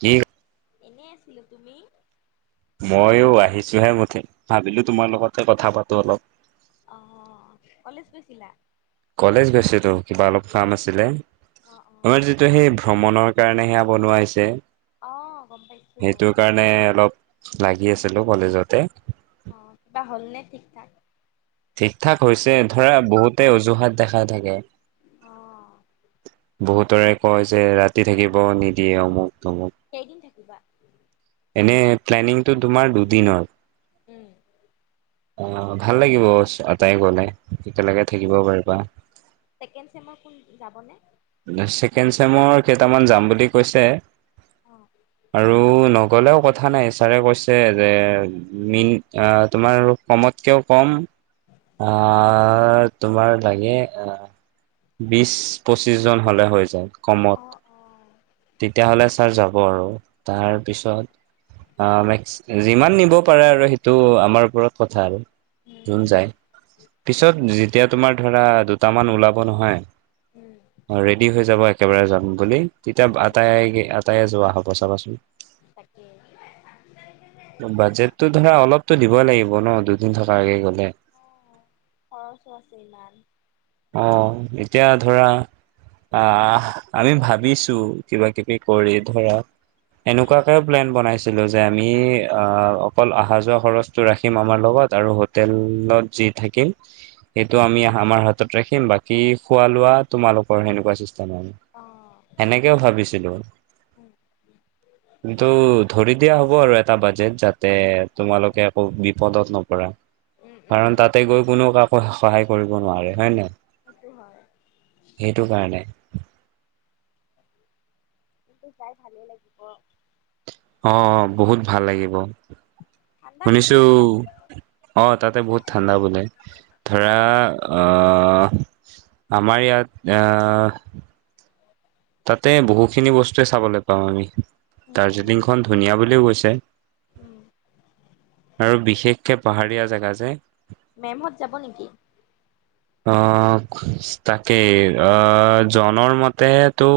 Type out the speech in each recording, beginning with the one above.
কি? এনেই আছিলো তুমি? ময়ো আহিছোহে উঠি। ভাবিলো তোমাৰ লগতে কথা পাতো অলপ। অ কলেজ গৈছিলোঁ। কলেজ গৈছিলো কিবা অলপ কাম আছিলে। অঁ অঁ আমাৰ যিটো সেই ভ্ৰমণৰ কাৰণে সেয়া বনোৱা হৈছে। অঁ গম পাইছোঁ সেইটো কাৰণে অলপ লাগি আছিলো কলেজত। তে অ কিবা হ'লনে থিক থাক। ঠিক ঠাক হৈছে ধৰা বহুতে অজুহাত দেখাই থাকে। অ। বহুতৰে কয় যে ৰাতি থাকিব নিদিয়ে অমোক কেইদিন থাকিবা? পেল্লেনিং টো তোমাৰ দুদিনৰ উম অ ভাল লাগিব ছটাই গ'লে একেলগে থাকিব পাৰিবা। চিকেন চেমৰ কোন যাবনে? ছেকেণ্ড চেমৰ কেইটামান যাম বুলি কৈছে। অঁ আৰু নক গ'লেও কথা নাই ছাৰে কৈছে যে মিন তোমাৰ কমতকৈও কম আত তোমাৰ দাগে আ বিশ পঁচিশ পঁচিছজন হ'লে হৈ যায়। কমত অঁ অঁ তেতিয়াহ'লে ছাৰ যাব আৰু তাৰপিছত আ মে্স যিমান নিব পাৰে আৰু সেইটো আমাৰ ওপৰত কথা আৰু উম জুন যায় পিছত যেতিয়া তোমাৰ ধৰা দুটামান ওলাব নহয় উম অ ৰেডি হৈ যাব একেবাৰে যাম বুলি উম যাব উম আতাইকে আক তাই যোৱা হ'ব তাকে চাবাচোন বাজেটতো ধৰা অলপ টো দিব লাগিব ন দুদিন থকাকে গ'লে অঁ খৰচো আছে ইমান। অ এতিয়া ধৰা আ আমি ভাবিছোঁ যে টো কিবা কিবি কৰি ধৰা এনেকুৱাকে প্লেন বনাইছিলো যে আমি আহ অকল অহা যোৱা খৰচটো ৰাখিম আমাৰ লগত আৰু হোটেলত যি থাকিম সেইটো আমি আমাৰ হাতত ৰাখিম। বাকি খোৱা লোৱা তোমালোকৰ সেনেকুৱা চিছ চনন অঁ সেনেকেও ভাবিছিলো উম কিন্তু ধৰি দিয়া হ'ব আৰু এটা বাজেট যাতে তোমালোকে একো বিপদত নপৰা উম কাৰণ উম তাতে গৈ কোনো কাক সহায় কৰিব নোৱাৰে হয়ে নাই? সেইটো হয় সেইটো কাৰণে কিন্তু যাই ভালে লাগিব অ বহুত ভাল লাগিব। ঠাণ্ডা নেকি শুনিছো এতিয়া অ তাতে বহুত ঠাণ্ডা বোলে ধৰা অঁ অহ আমাৰ ইয়াত এয়া তাতে বহুখিনি বস্তুৱে চাবলৈ পামও আমি। উম উম দাৰ্জিলিং খন ধুনীয়া বুলি কৈ উম [unintelligible] আৰু বিশেষ একে পাহাৰীয়া জেগা যে। মেমহঁত যাব নেকি? অ'! তাকেই অ'! জনোঁৱাৰ মতে, ত'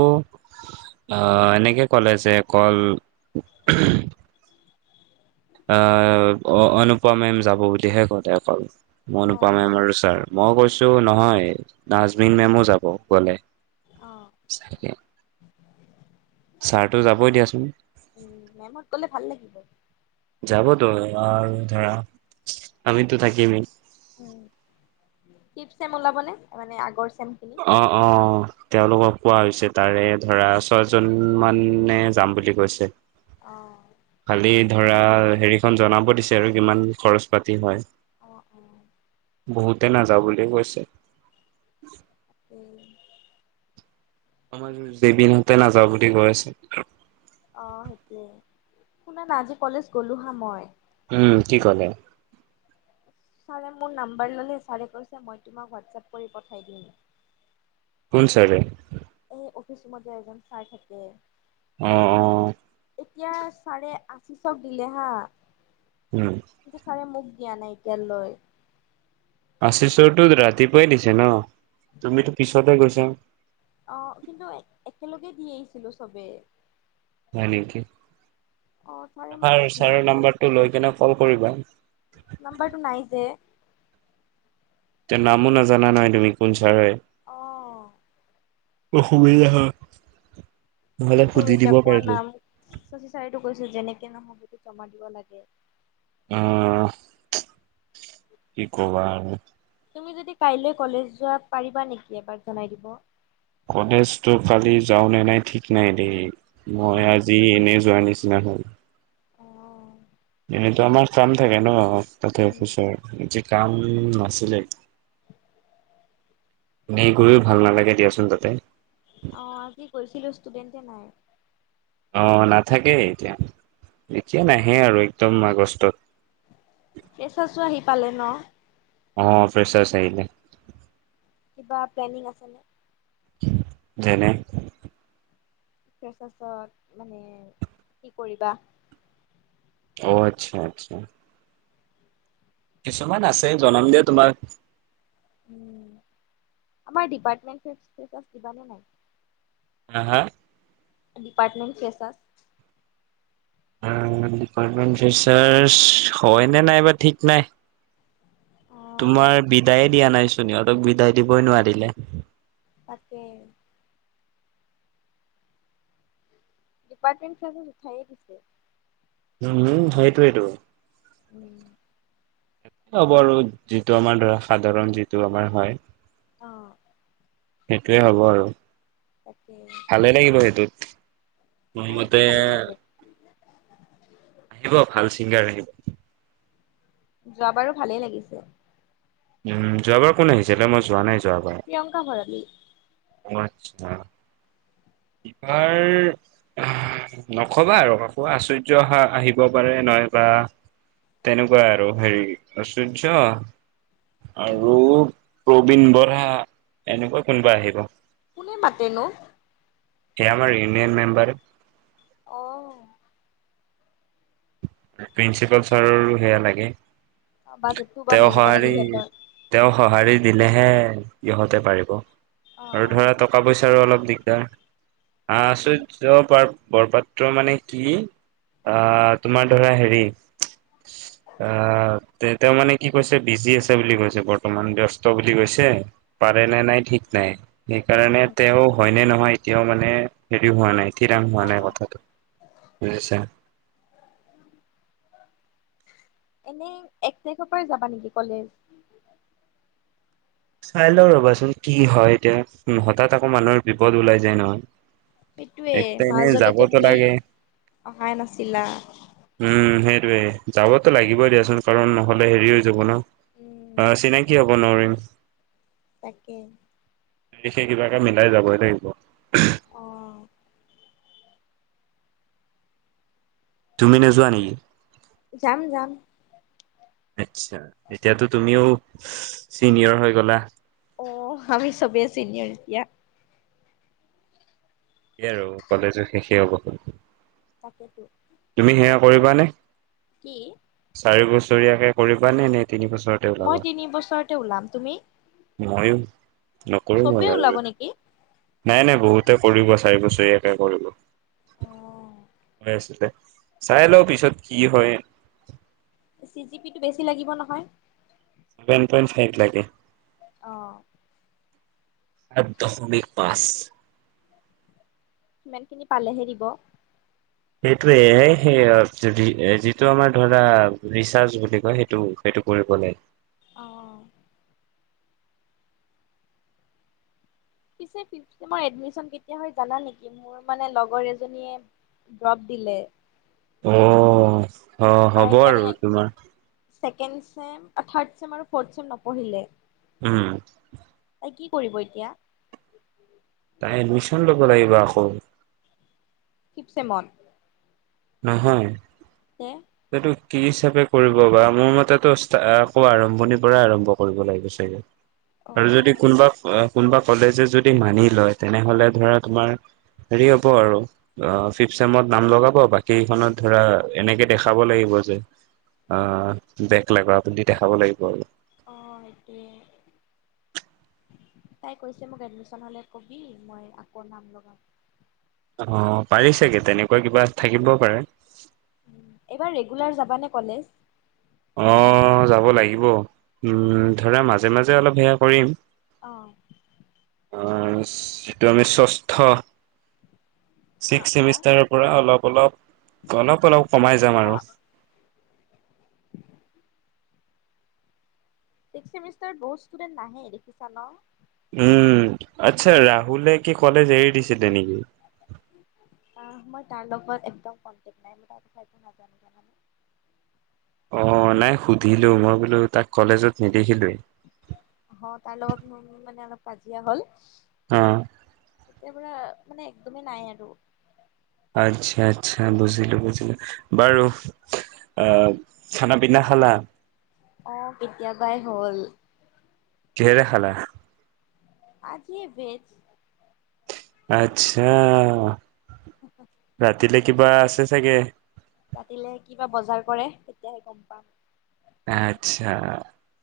আঁ এনেকে ক'লে যে, অকল আঁ অনুপা মেম যাব বুলিহে ক'লে অকল। অনুপা মেম অ', আৰু ছাৰ মই কৈছোঁ টো নহয় নাজমিন মেমো যাব গ'লে। অ'! চাগে ছাৰটো যাবই দিয়াচোন উম, মেমহঁত গ'লে ভাল লাগিব। যাবতো আৰু ধৰা আমিতো থাকিমেই। ফিফ্ট চেম ওলাবনে? মানে আগৰ চেমখিনি? অ'! অ'! তেওঁলোকক কোৱা হৈছে, তাৰে ধৰা ছয়জন মানে যাম বুলি কৈছে। অ'! খালি ধৰা হেৰিখন জনাব দিছে আৰু কিমান খৰচ পাতি হয়। অ'! অ'! বহুতে নাযাওঁ বুলিয়ে কৈছে। উম! আমাৰ জেবিনহঁতে নাযাওঁ বুলি কৈ আছে। অ'! সেইটোৱে, শুনা না! আজি কলেজ গলোঁ হা মই। উম! কি ক'লে? ছাৰে মোৰ নাম্বাৰ ল'লে। ছাৰে কৈছে, মই তোমাক হোৱাটছএপ কৰি পঠাই দিম। কোন ছাৰে? এই অফিচ ৰুমত যে এজন ছাৰ থাকে। অ'! অ'! এতিয়া, ছাৰে আশীষক দিলে হা! উম, কিকু চাৰে মোক দিয়া নাই এতিয়ালৈ। আশীষৰটো ৰাতিপুৱাই দিছে ন'। তুমিতো পিছতে গৈছা। অ'! কিন্তু, একেলগে দি আহিছিলোঁ চবেই। হয় নেকি? অ', ছাৰে মোক এবাৰ দিয়াই ছাৰৰ নাই, নম্বৰটো লৈ কেনে ক'ল কৰিবা। নাম্বাৰটো নাই যে। তেওঁ নামো নাজানা নহয় তুমি কোন ছাৰ হয়? অ'! অসুবিধা হয়। কি নহ'লে সুধি কৰোঁ দিব এতিয়া পাৰিলো কোৱানা? শশী ছাৰেটো কৈছিল যেনেক নহ'বতো জমা দিব লাগে। অঁ! [unintelligible] কি ক'বা আৰু। তুমি যদি কলেজ যোৱা কালৈ পাৰিবা নেকি এপাক জনাই দিব? কলেজতো কালি যাওঁ ন নাই ঠিক নাই দেই। অ মই আজি এনেই যোৱা নিছিনা। কিমান হল অ এইটো আমাৰ কাম থাকে ন? তাতে উম অফিচত যে কাম নাছিলে। ম কৰিও ভাল নালাগে দিয়াচোন তাতে অ কি কৰিছিলো ষ্টুডেণ্ট। নাই। অ নাথাকেই এতিয়া এতিয়া নাহে আৰু একদম আগষ্টত। ফ্ৰেচাৰ্ছো আহি পালে ন অ ফেচাৰ্চ আহিলে। কিবা প্লেনিং আছে ন? যেনে তাৰপিছত মানে কি কৰিবা। অ আচ্ছা আচ্ছা। কিছুমান আছে জনম দিয়া তোমাক। উ আমাৰ ডিপাৰ্টমেট আ দিব নে নাই। হা হা। ডিপাৰ্টমেট ফেছউবাচ। ডিপাৰ্টমেণ্ট ফিচাৰ হয় নে নাইবা ঠিক নাই। অ তোমাৰ বিদায়ে দিয়া নাই চোন সিহঁতক বিদায় দিবই নোৱাৰিলে। তাকে ডিপাৰ্টমেণ্ট ফে উঠাইে দিছে উম সেইটোৱ সেইটো। উম। হব আৰু যিটো আমাৰ ধৰা সাধাৰণ যিটো আমাৰ হয়। আহ সেইটোৱে হ'ব আৰু তাকে ভালে লাগিব সেইটোত। মোৰ অ মতে ভালেই লাগে। আহিব ভাল ছিংগাৰ আহিব যোৱ বাৰো ভালেই লাগিছে। উম যোৱ বাৰ কোন আহিছিলে মই যোৱা নাই। প্ৰিয়ংকা ভৰালী। অ আচ্ছা ইবাৰ নকবা আৰু ককো আশ্চৰ্য অহা আহিব পাৰে নহব তেনেকুৱা আৰু হেৰি আশৰ্য্য। উম আৰু প্ৰবীন বৰা এনেকুৱা কোনোবা আহিব। কোনে মাতেনো কম ইউনিয়ন মেম্বাৰ। আহ। প্ৰিন্সিপাল ছাৰৰো সেয়া লাগে। বাজেটটো বা তেওঁ মিলিব লাগে সঁহাৰি সিহঁতৰ তেওঁ সঁহাৰি দিলেহে সিহঁতে পাৰিব অ আৰু অ ধৰা টকা পইচাৰো অলপ দিগদাৰ আহ সেইটোৱে আচুৰ্য পা বৰপাত্ৰ মানে কি আ তোমাৰ ধৰা হেৰি আহ তে তেওঁ মানে কি কৈছে বিজি আছে বুলি কৈছে বৰ্তমান ব্যস্ত বুলি কৈছে পাৰে উম নে নাই ঠিক নাই সেইকাৰণে উম তেওঁ হয় নে নহয় এতিয়াও মানে হেৰি হোৱা নাই ঠিৰাং হোৱা অ নাই কথাটো বুজিছা। এনেই এক তাৰিখৰ পৰাই যাবা নেকি কলেজ চাই ল ৰবাচোন কি হয় এতিয়া হঠাৎ আকৌ মানুহৰ বিপদ ওলাই যায় নহয় সেইটোয়ে এক এনে মাজতেতো যাবতো তুমি লাগে অহাই নাছিলা সেইটোয়েই যাবতো লাগিবই দিয়াচোন কাৰণ নহ'লে হেৰি হৈ যাব ন উম অ চিনাকি হ'ব নোৱাৰিম তাকে সেই কিবাকে মিলাই যাবই লাগিব অ তুমি নোযোৱা নেকি যাম যাম আতছা এতিয়াতো তুমিও চিনিয়ৰ হৈ গলা অ আমি চবে চিনিয়ৰে দিয়া সেই আৰু কলেজো শেষেই হ'ব হল তাকেতো তুমি সেয়া কৰিবা নে কি চাৰি বছৰীয়াকে কৰিবা নে নে তিনি বছৰতে ওলাবা মই তিনি বছৰতে ওলাম তুমি মইও নকৰো মই চবেই ওলাব আৰু নেকি নাই নাই বহুতে কৰিব চাৰি বছৰ একে কৰিলো অ কৈ আছিলে চাই লও পিছত কি হয় চি জি পি টো বেছি লাগিব নহয় ছেভেন পইণ্ট ফাইভ লাগে অ সাত দশমিক পাঁচ সিমান খিনি পালেহে দিব সেইটোৱে হে যিটো আমাৰ ধৰা ৰিচাৰ্চ বুলি কয় সেইটো সেইটো কৰিব লাগে অ পিছে ফিপ চেমৰ এডমিছন কেতিয়া হয় জানা নেকি মোৰ মানে লগৰ এজনিয়ে ড্ৰপ দিলে অহ অ তাই হ'ব মানে আৰু তোমাৰ ছেকেণ্ড চেম থাৰ্ড চেম আৰু ফৰ্ট চেম নপঢ়িলে উম কি কৰিব এতিয়া? কৰিব লাগিব আকৌ ফিপচেমত নহয়। সেইটো কি হিচাপে। কৰিব বা মোৰ মতে আকৌ আৰম্ভণিৰ পৰা আৰম্ভ কৰিব লাগিব চাগে। আৰু যদি অ' কোনোবা কোনোবা কলেজে যদি মানি লয় তেনেহ'লে ধৰা তোমাৰ হেৰি হ'ব আৰু ফিফ চছেমত নাম লগাব বাক- কেইখনত ধৰা এনেকে দেখাব লাগিব, যে অ বেগ লাগা বুলি দেখাব লাগিব আৰু অ সেইটোৱে তাই কৈছে মোক এডমিশ্যন হলে কবি মই আকৌ নাম লগাম। অ পাৰি ছাগে তেনেকুৱা কিবা থাকিব পাৰে। এইবাৰ ৰেগুলাৰ যাবা নে কলেজ অ যাব লাগিব উম ধৰা মাজে মাজে অলপ সেয়া কৰিম। আহ অ যিটো আমি ষষ্ঠ হা ছিক্স হা চেমিষ্টাৰৰ পৰা অলপ অলপ অলপ অলপ কমাই যাম আৰু অ' ছিক্স চেমিষ্টাৰ বহুত ইস্তোদেন নাহে দেখিছা ন। উম আত্চ্ছা ৰাহুলে কি কলেজ এৰি দিছিল। দে নেকি আহ মই তাৰ লগত একদম কনটেক্ট নাই মই তাৰ কথা একো নাজানো জানানে। অ নাই সুধিলো মই বোলো তাক কলেজত নিদ- অ তাৰ লগত মই মানে অলপ কাজিয়া হ'ল অ', এতিয়া পৰা মানে একদমেই নাই আৰু আচ্ছা আচ্ছা বুজিলো বুজিলো বাৰু আ খানা পিনা খালা? আহ কেতিয়াবাই হল। কিহেৰে খালা আজি ভেজ। আত্চ্ছা ৰাতিলে কিবা আছে চাগে। ৰাতিলে কিবা বজাৰ কৰে তেতিয়াহে গম পাম। আচ্ছা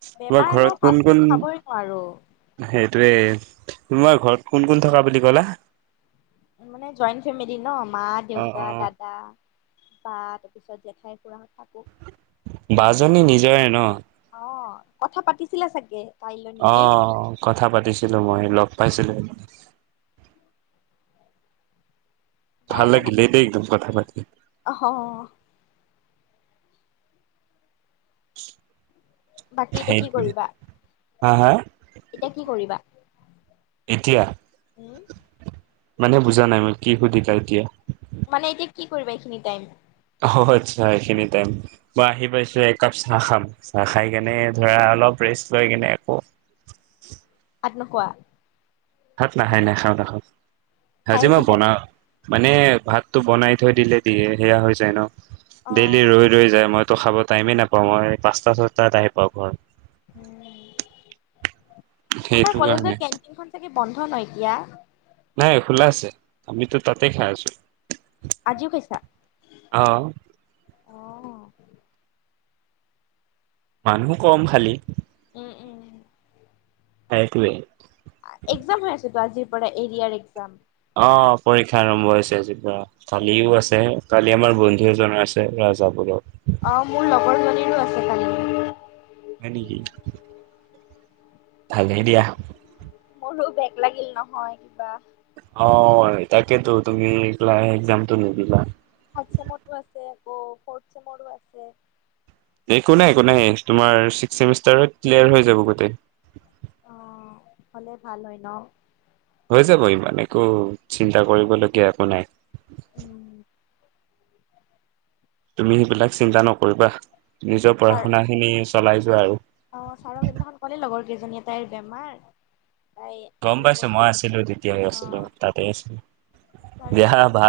তোমাৰ বেমাৰ ন ঘৰত কোন ফাষ্ট ফুড কোন খাবই নোৱাৰো সেইটোৱে তোমাৰ ঘৰত কোন কোন থকা বুলি ক'লা? মানে জইণ্ট ফেমিলি ন মা অ দেউতা অ দাদা। বা তাৰ পিছত জেঠাই খুৰা। বাজনী নিজৰে ন। অ কথা পাতিছিলা চাগে। কাইলৈ নেকি আহ কথা পাতিছিলো মই লগ অ পাইছিলে। বা ভাল এতিয়া লাগিলে এই দেই নাথাকে একদম কথা পাতি। অ [unintelligible] বাকী এতিয়া কি সেইটোৱে কৰিবা। হা হা। এতিয়া কি কৰিবা। এতিয়া। উম মানে বুজা নাই মই কি সুধিলা এতিয়া। মানে এতিয়া কি কৰিবা এইখিনি টাইম। অ আচ্ছা এইখিনি টাই মই আহি পাইছো একাপ চাহ খাম চাহ খাই কেনে ধৰা অলপ ৰেষ্ট লৈ কেনে। কেনেকুৱা। ভাত নাই না খাওঁ না খাওঁ। খাই আজি মই আহিছা চাগে বনাম। মানে ভাততটো বনাই থৈ দিলে দিয়ে সেয়া হৈ যায় ন। অ ডেইলি ৰৈ ৰৈ যায় মই। তো খাব টাইমেই নাপাওঁ মই পাঁচটা ছয়টাত আহি পাওঁ ঘৰ। আমাৰ সেইটো কলেজ গ কাৰণে কেটিনখন চাগে। বন্ধ ন এতিয়া। নাই খোলা আছে আমিত তাতেই খাই আছো। আজিও খাইছা। অ অ মানুহ কম খালি। উম উম। সটোৱে। একজাম হৈ আছো আজিৰ পৰা এৰিয়াৰ একজাম। অ পৰীক্ষা আৰম্ভ হৈছে আজিৰপৰা কালিও আছে কালি আমাৰ বন্ধু এ জনাই আছে ৰাজ বোৰক। অ মোৰ লগৰজনীৰো আছে কালি। হয় নেকি। ভালেই দিয়া। মোৰো বেগ লাগিল নহয় কিবা। অ তাকেইেতো তুমি ক্ একজামটো নিদিলা। থাৰ্ড চেমৰো আছে আকৌ ফৰ্থ চেমৰো আছে। একো নাই একো নাই তোমাৰ সমষ্টাৰত ক্লিয়াৰ হৈ যাব গোটেই। অ হ'লে ভাল হয় ন। হৈ যাব ইমান একো চিন্তা কৰিবলগীয়া একো নাই। উম। তুমি সেইবিলাক চিন্তা নকৰিবা। নিজৰ পঢ়া-শুনা খিনি- চলাই যোৱা আৰু। অঁ চাৰক সেইদিনাখন কলেই লগৰ কেইজনীয়ে তাইৰ বেমাৰ। তাই গম আজি পাইছো মই পৰীক্ষাটো আছিলো, তেতিয়াই অ আছিলো তাতে আছিলো। ছাৰে দেহা ক'লে ভাল। বেগ